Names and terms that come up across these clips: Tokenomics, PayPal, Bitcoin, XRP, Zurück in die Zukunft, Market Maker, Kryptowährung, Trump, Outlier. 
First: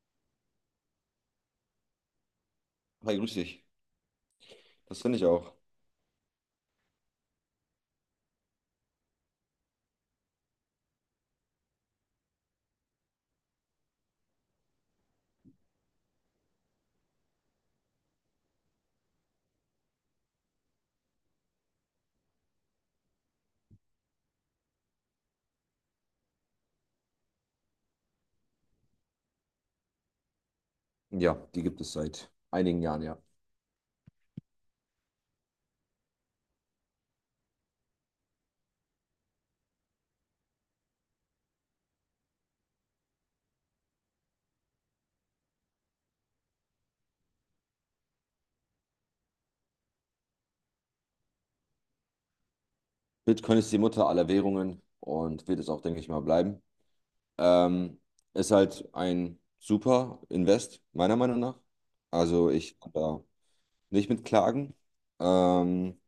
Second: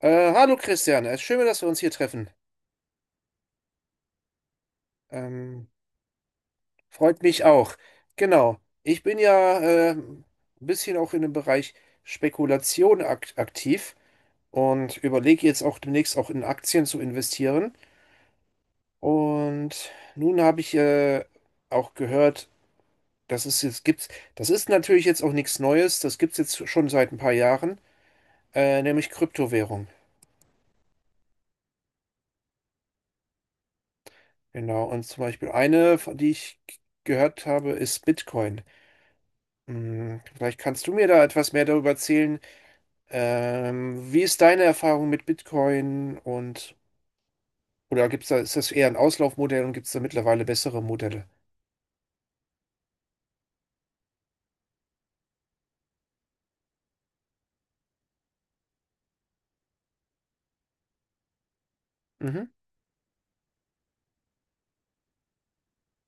Hallo Christian, es ist schön, dass wir uns hier treffen. Hi, grüß dich. Das finde ich auch. Ähm, Freut mich auch. Genau, ich bin ja ein bisschen auch in dem Bereich Spekulation ak aktiv und überlege jetzt auch demnächst auch in Aktien zu investieren. Und nun habe ich auch gehört, dass es jetzt gibt, das ist natürlich jetzt auch nichts Neues, das gibt es jetzt schon seit ein paar Jahren, nämlich Kryptowährung. Ja, die gibt es seit einigen Jahren, ja. Genau, und zum Beispiel eine, von die ich gehört habe, ist Bitcoin. Hm, Vielleicht kannst du mir da etwas mehr darüber erzählen. Wie ist deine Erfahrung mit Bitcoin und oder gibt's da, ist das eher ein Auslaufmodell und gibt es da mittlerweile bessere Modelle? Bitcoin ist die Mutter aller Währungen und wird es auch, denke ich mal, bleiben. Ähm, Ist halt ein super Invest, meiner Meinung nach. Mhm. Also ich kann da nicht mit klagen. Ähm,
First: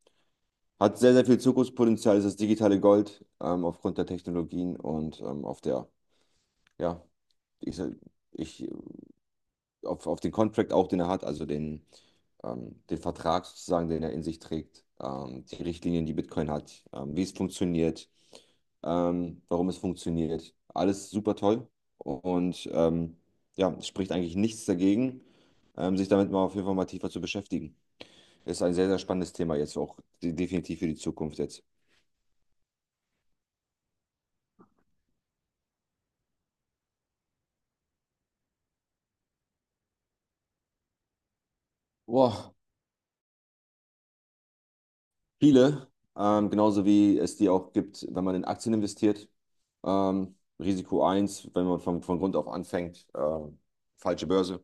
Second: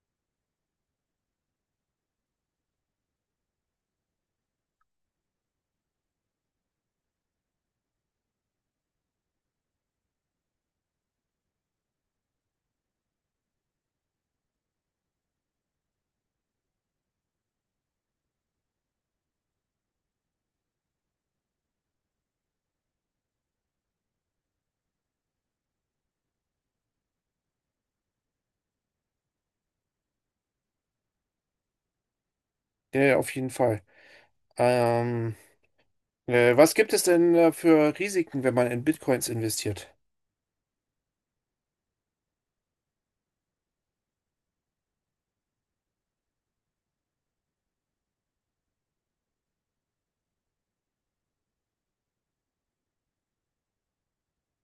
Hat sehr, sehr viel Zukunftspotenzial, ist das digitale Gold, aufgrund der Technologien und auf der, ja, ich, sag- ich auf den Contract auch, den er hat, also den, den Vertrag sozusagen, den er in sich trägt, die Richtlinien, die Bitcoin hat, wie es funktioniert, warum es funktioniert. Alles super toll und ja, es spricht eigentlich nichts dagegen, sich damit mal auf jeden Fall mal tiefer zu beschäftigen. Ist ein sehr, sehr spannendes Thema jetzt auch, definitiv für die Zukunft jetzt. Ja, ja, auf jeden Fall. Ähm, Was gibt es denn für Risiken, wenn man in Bitcoins investiert? Boah, viele, genauso wie es die auch gibt, wenn man in Aktien investiert. Risiko eins: wenn man von Grund auf anfängt, falsche Börse,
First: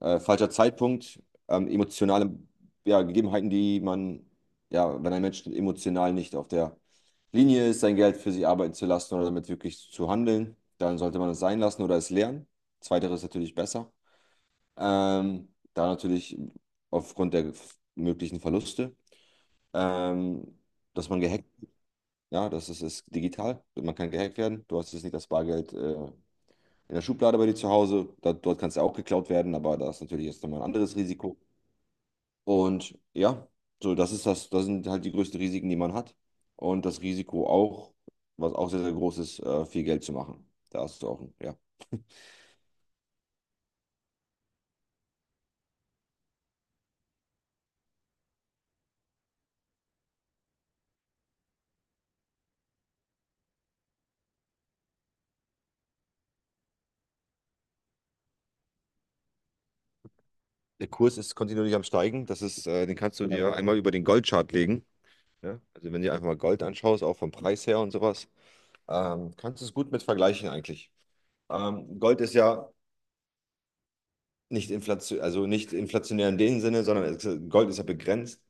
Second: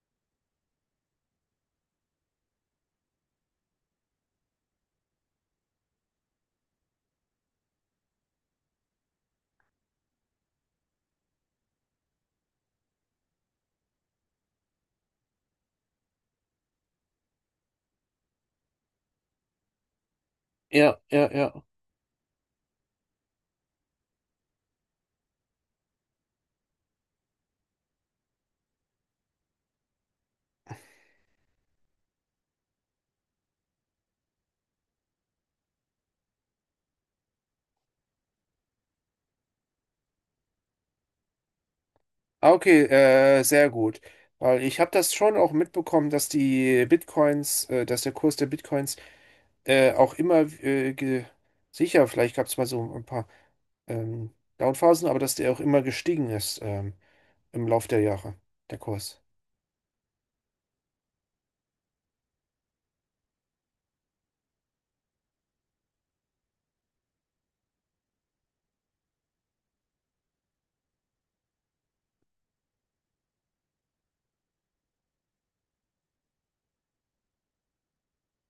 falscher Zeitpunkt, emotionale, ja, Gegebenheiten, die man, ja, wenn ein Mensch emotional nicht auf der Linie ist, sein Geld für sich arbeiten zu lassen oder damit wirklich zu handeln, dann sollte man es sein lassen oder es lernen. Zweiteres ist natürlich besser. Da natürlich aufgrund der möglichen Verluste. Ähm, Ja, dass man ja, gehackt, ja. ja, das ist, ist digital. Man kann gehackt werden. Du hast jetzt nicht das Bargeld in der Schublade bei dir zu Hause. Da, dort kannst du auch geklaut werden, aber da ist natürlich jetzt nochmal ein anderes Risiko. Und ja, so das ist das, das sind halt die größten Risiken, die man hat. Und das Risiko auch, was auch sehr, sehr groß ist, viel Geld zu machen. Da hast du auch, ja. Ah, okay, sehr gut. Weil ich habe das schon auch mitbekommen, dass die Bitcoins, dass der Kurs der Bitcoins auch immer sicher, vielleicht gab es mal so ein paar ähm, Downphasen, aber dass der auch immer gestiegen ist, im Lauf der Jahre, der Kurs. Der Kurs ist kontinuierlich am Steigen. Das ist, den kannst du dir einmal über den Goldchart legen. Ja? Also wenn du dir einfach mal Gold anschaust, auch vom Preis her und sowas, kannst du es gut mit vergleichen eigentlich. Gold ist ja nicht inflation, also nicht inflationär in dem Sinne, sondern Gold ist ja begrenzt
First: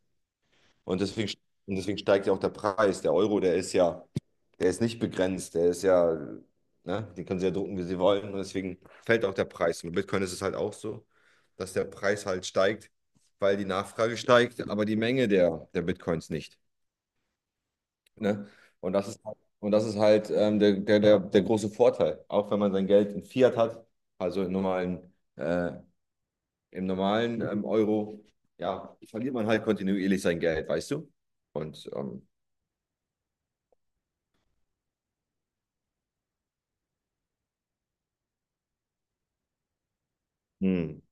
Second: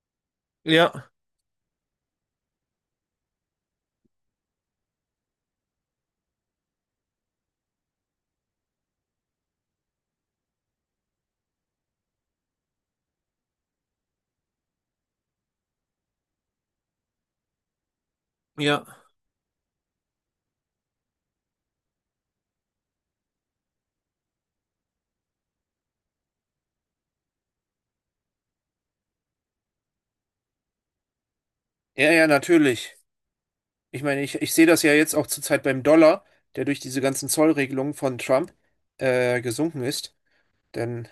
und deswegen, und deswegen steigt ja auch der Preis. Der Euro, der ist ja, der ist nicht begrenzt, der ist ja, ne, den können sie ja drucken, wie sie wollen, und deswegen fällt auch der Preis. Und bei Bitcoin ist es halt auch so, dass der Preis halt steigt, weil die Nachfrage steigt, aber die Menge der Bitcoins nicht. Ne? Ja, Und das ist halt der große Vorteil, auch wenn man sein Geld in Fiat hat, also in normalen im normalen Euro, ja, verliert man halt kontinuierlich sein Geld, weißt du? Und ja, ja, natürlich. Ich meine, ich sehe das ja jetzt auch zurzeit beim Dollar, der durch diese ganzen Zollregelungen von Trump gesunken ist. hm, Denn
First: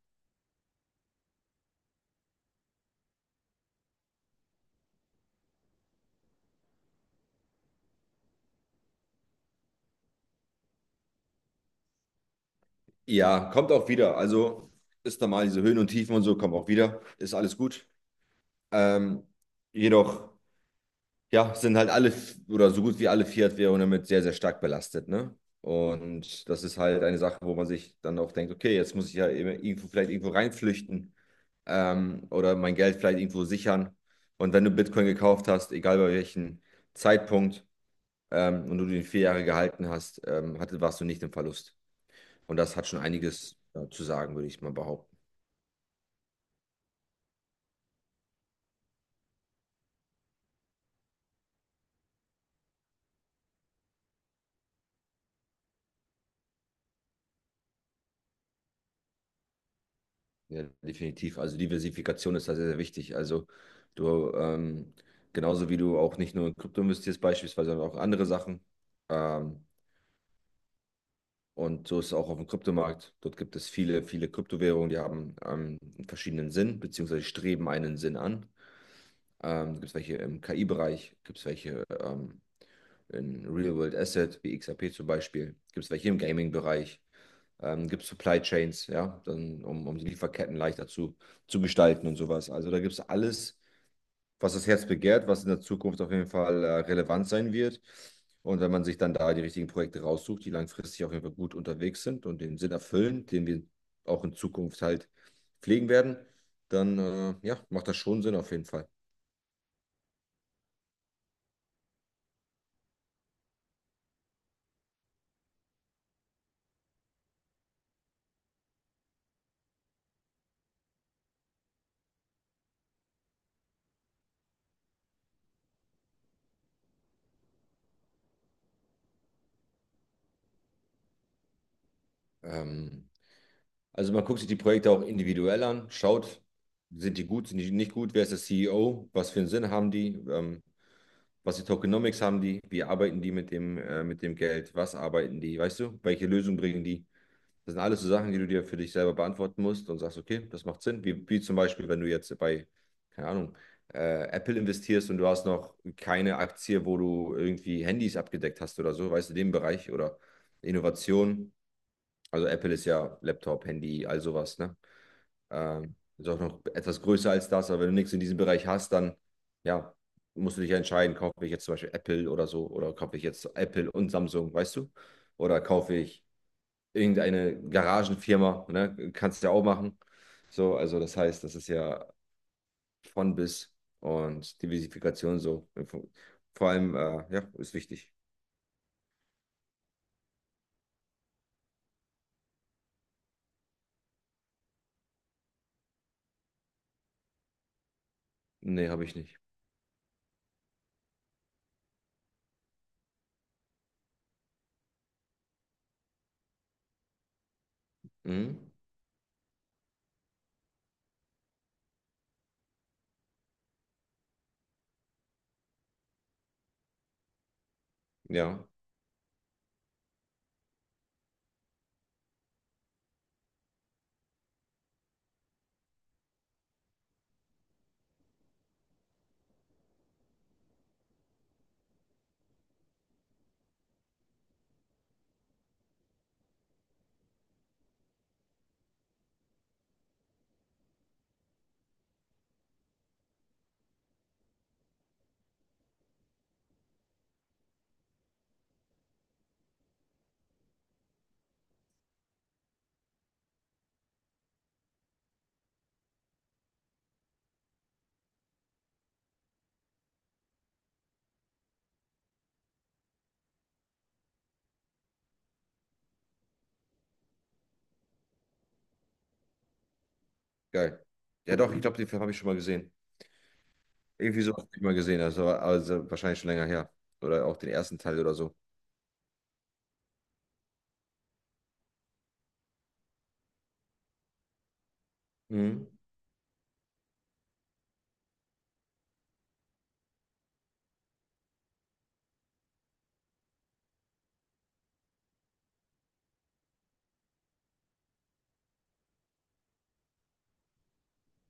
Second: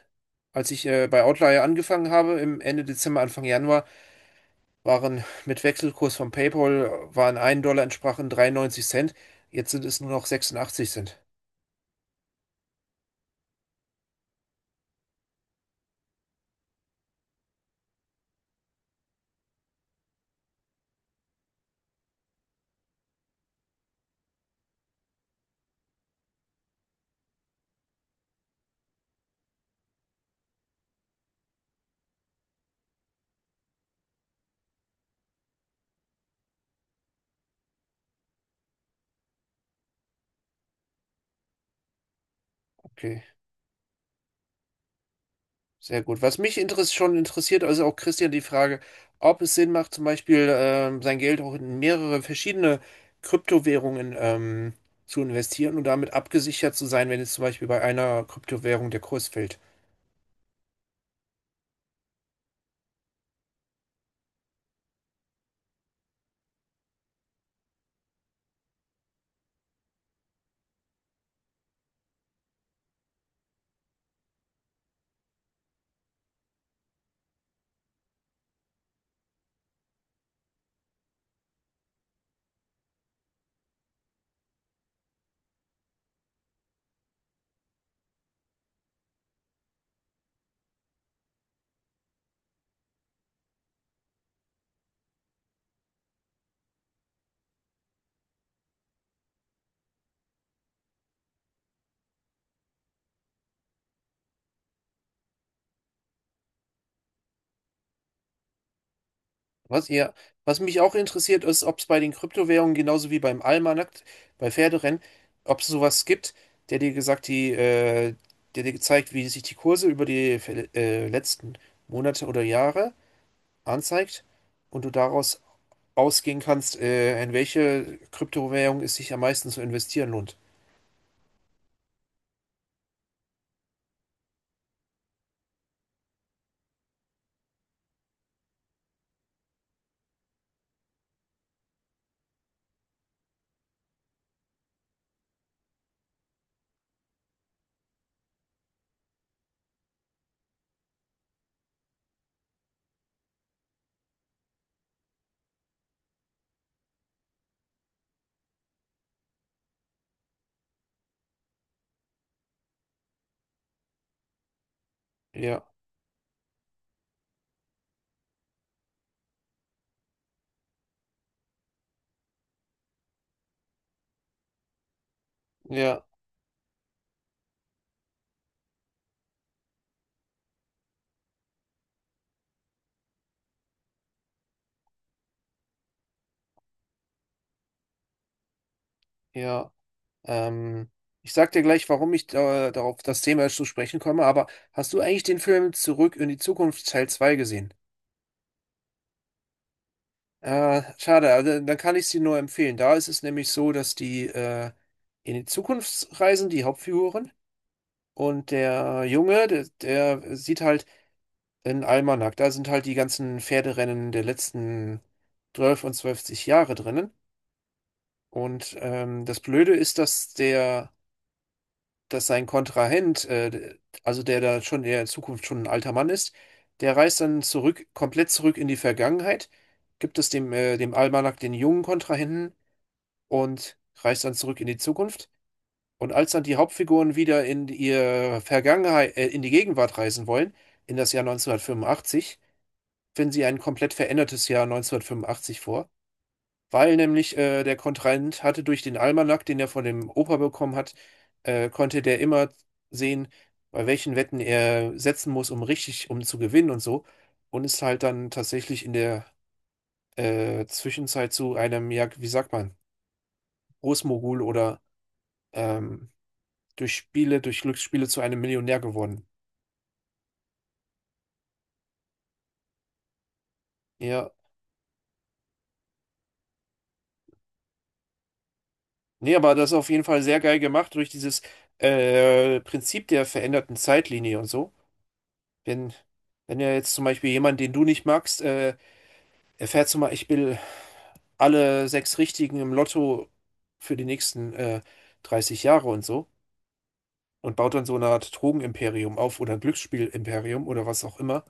als ich bei Outlier angefangen habe, im Ende Dezember, Anfang Januar, waren mit Wechselkurs von PayPal, waren ein Dollar entsprachen 93 Cent. Jetzt sind es nur noch 86 Cent. ja, kommt auch wieder. Also ist normal, diese Höhen und Tiefen und so kommen auch wieder. Ist alles gut. Ähm, jedoch, ja, sind halt alle oder so gut wie alle Fiat-Währungen damit sehr, sehr stark belastet, ne? Und das ist halt eine Sache, wo man sich dann auch denkt, okay, jetzt muss ich ja eben irgendwo, vielleicht irgendwo reinflüchten, oder mein Geld vielleicht irgendwo sichern. Und wenn du Bitcoin gekauft hast, egal bei welchem Zeitpunkt, und du den 4 Jahre gehalten hast, warst du nicht im Verlust. Und das hat schon Okay. einiges zu sagen, würde ich mal behaupten. Sehr gut. Was mich interess schon interessiert, also auch Christian, die Frage, ob es Sinn macht, zum Beispiel sein Geld auch in mehrere verschiedene Kryptowährungen zu investieren und damit abgesichert zu sein, wenn jetzt zum Beispiel bei einer Kryptowährung der Kurs fällt. Ja, definitiv. Also Diversifikation ist da sehr, sehr wichtig. Also du, genauso wie du auch nicht nur in Krypto investierst beispielsweise, sondern auch andere Sachen. Ähm, und so ist es auch auf dem Kryptomarkt. Dort gibt es viele, viele Kryptowährungen, die haben einen verschiedenen Sinn, beziehungsweise streben einen Sinn an. Gibt es welche im KI-Bereich, gibt es welche in Real World Asset, wie XRP zum Beispiel. Gibt es welche im Gaming-Bereich? Gibt es Supply Chains, ja, dann, um die Lieferketten leichter zu gestalten und sowas. Also da gibt es alles, was das Herz begehrt, was in der Zukunft auf jeden Fall relevant sein wird. Und wenn man sich dann da die richtigen Projekte raussucht, die langfristig auf jeden Fall gut unterwegs sind und den Sinn erfüllen, den wir auch in Zukunft halt pflegen werden, dann ja, macht das schon Sinn auf jeden Fall. Was ihr, was mich auch interessiert, ist, ob es bei den Kryptowährungen genauso wie beim Almanakt, bei Pferderennen, ob es sowas gibt, der dir gesagt, die, äh, der dir gezeigt, wie sich die Kurse über die letzten Monate oder Jahre anzeigt und du daraus ausgehen kannst, in welche Kryptowährung es sich am meisten zu investieren lohnt. Ähm, Also man guckt sich die Projekte auch individuell an, schaut, sind die gut, sind die nicht gut, wer ist der CEO, was für einen Sinn haben die, was für Tokenomics haben die, wie arbeiten die mit dem Geld, was arbeiten die, weißt du, welche Lösung bringen die? Das sind alles so Sachen, die du dir für dich selber beantworten musst und sagst, okay, das macht Sinn. Wie zum Beispiel, wenn du jetzt bei, keine Ahnung, Apple investierst und du hast noch keine Aktie, wo du irgendwie Handys abgedeckt hast oder so, weißt du, den Bereich oder Innovation. Also Apple ist ja Laptop, Handy, all sowas, ne? Ja, Ist auch noch etwas größer als das, aber wenn du nichts in diesem Bereich hast, dann ja, musst du dich ja entscheiden, kaufe ich jetzt zum Beispiel Apple oder so, oder kaufe ich jetzt Apple und Samsung, weißt du? Oder kaufe ja, ich irgendeine Garagenfirma, ne? Kannst du ja auch machen. So, also das heißt, das ist ja von bis und Diversifikation so. Vor allem, ja, ist wichtig. ja. Ähm, Ich sag dir gleich, warum ich darauf das Thema zu sprechen komme, aber hast du eigentlich den Film Zurück in die Zukunft Teil 2 gesehen? Nee, habe ich nicht. Schade, also, dann kann ich sie nur empfehlen. Da ist es nämlich so, dass die in die Zukunft reisen, die Hauptfiguren, und Mhm. der Junge, der sieht halt einen Almanach. Da sind halt die ganzen Pferderennen der letzten 12 und zwölfzig Jahre drinnen. Ja, Und das Blöde ist, dass sein Kontrahent, also der da schon der in Zukunft schon ein alter Mann ist, der reist dann zurück, komplett zurück in die Vergangenheit, gibt es dem, dem Almanach den jungen Kontrahenten und reist dann zurück in die Zukunft. Und als dann die Hauptfiguren wieder in ihre Vergangenheit, in die Gegenwart reisen wollen, in das Jahr neunzehnhundertfünfundachtzig, finden sie ein komplett verändertes Jahr neunzehnhundertfünfundachtzig vor. Weil nämlich der Kontrahent hatte durch den Almanach, den er von dem Opa bekommen hat, konnte der immer sehen, bei welchen Wetten er setzen muss, um richtig, um zu gewinnen und so. Und ist halt dann tatsächlich in der Zwischenzeit zu einem, ja, wie sagt man, Großmogul oder ähm, durch Spiele, durch Glücksspiele zu einem Millionär geworden. geil. Ja, doch, ich glaube, den Film habe ich schon mal gesehen. Ja. Irgendwie so nicht mal gesehen, habe. Das war also wahrscheinlich schon länger her. Oder auch den ersten Teil oder so. Nee, aber das ist auf jeden Fall sehr geil gemacht durch dieses Prinzip der veränderten Zeitlinie und so. Mhm. Wenn, wenn ja jetzt zum Beispiel jemand, den du nicht magst, erfährt zum Beispiel alle sechs Richtigen im Lotto für die nächsten 30 Jahre und so und baut dann so eine Art Drogenimperium auf oder ein Glücksspielimperium oder was auch immer.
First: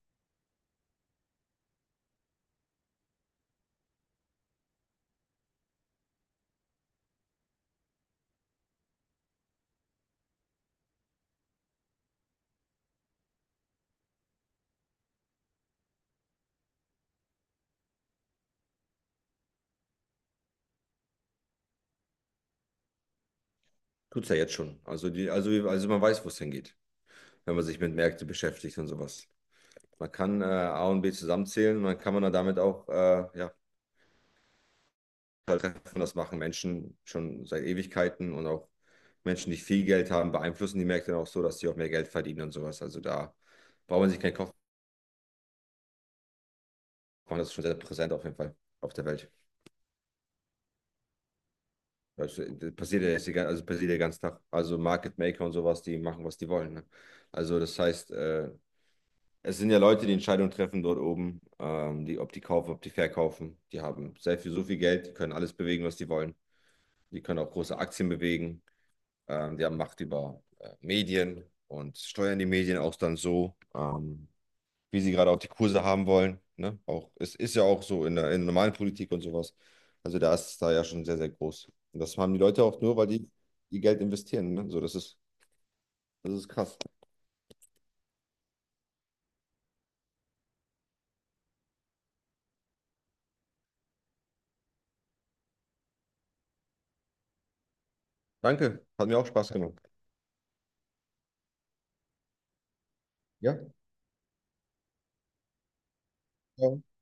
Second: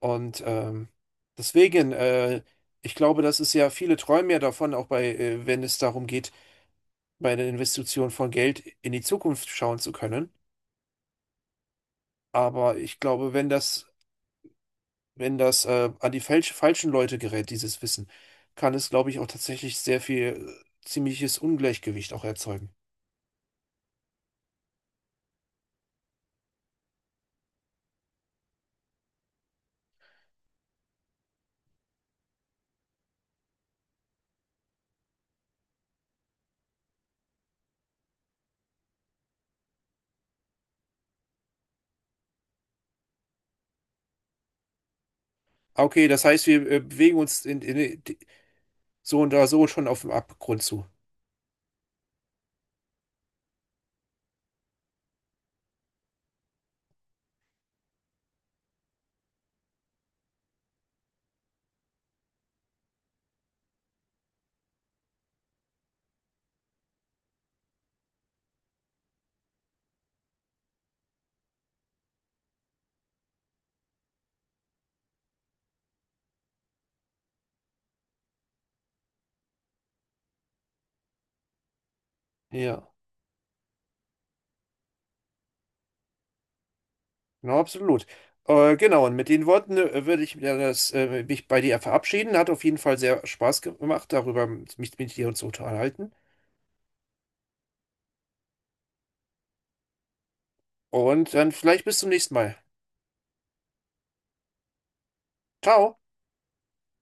Und deswegen, ich glaube, das ist ja, viele träumen ja davon, auch bei, wenn es darum geht, bei der Investition von Geld in die Zukunft schauen zu können. Aber ich glaube, wenn das wenn das an die falschen Leute gerät, dieses Wissen, kann es, glaube ich, auch tatsächlich sehr viel ziemliches Ungleichgewicht auch erzeugen. Tut's ja jetzt schon. Also man weiß, wo es hingeht, wenn man sich mit Märkten beschäftigt und sowas. Man kann A und B zusammenzählen und dann kann man dann damit auch ja, halt treffen. Das machen Menschen schon seit Ewigkeiten und auch Menschen, die viel Geld haben, beeinflussen die Märkte dann auch so, dass sie auch mehr Geld verdienen und sowas. Also da braucht man sich keinen Kopf Ah, okay, das heißt, wir bewegen machen, uns das ist schon sehr in, präsent auf jeden Fall auf der so Welt. und da so schon auf dem Abgrund zu. Weißt du, das passiert ja jetzt also passiert ja den ganzen Tag. Also Market Maker und sowas, die machen, was die wollen. Ne? Also das heißt, es sind ja Leute, die Entscheidungen treffen dort oben, die, ob die kaufen, ob die verkaufen. Die haben sehr viel, so viel Geld, die können alles bewegen, was die wollen. Die können auch große Aktien bewegen. Die haben Macht über Medien und steuern die Medien auch dann so. Wie sie gerade auch die Kurse haben wollen. Ne? Auch, es ist ja auch so in in der normalen Politik und sowas. Also da ist es da ja schon sehr, sehr groß. Und das haben die Leute auch Ja, nur, weil die ihr Geld investieren. Ne? So, das ist krass. genau, absolut. Genau, und mit den Worten würde ich mir das, mich bei dir verabschieden. Hat auf jeden Fall sehr Spaß gemacht, darüber mich mit dir und zu unterhalten. Danke, hat mir auch Spaß gemacht. Und dann vielleicht bis zum nächsten Mal. Ja, Ciao. ciao.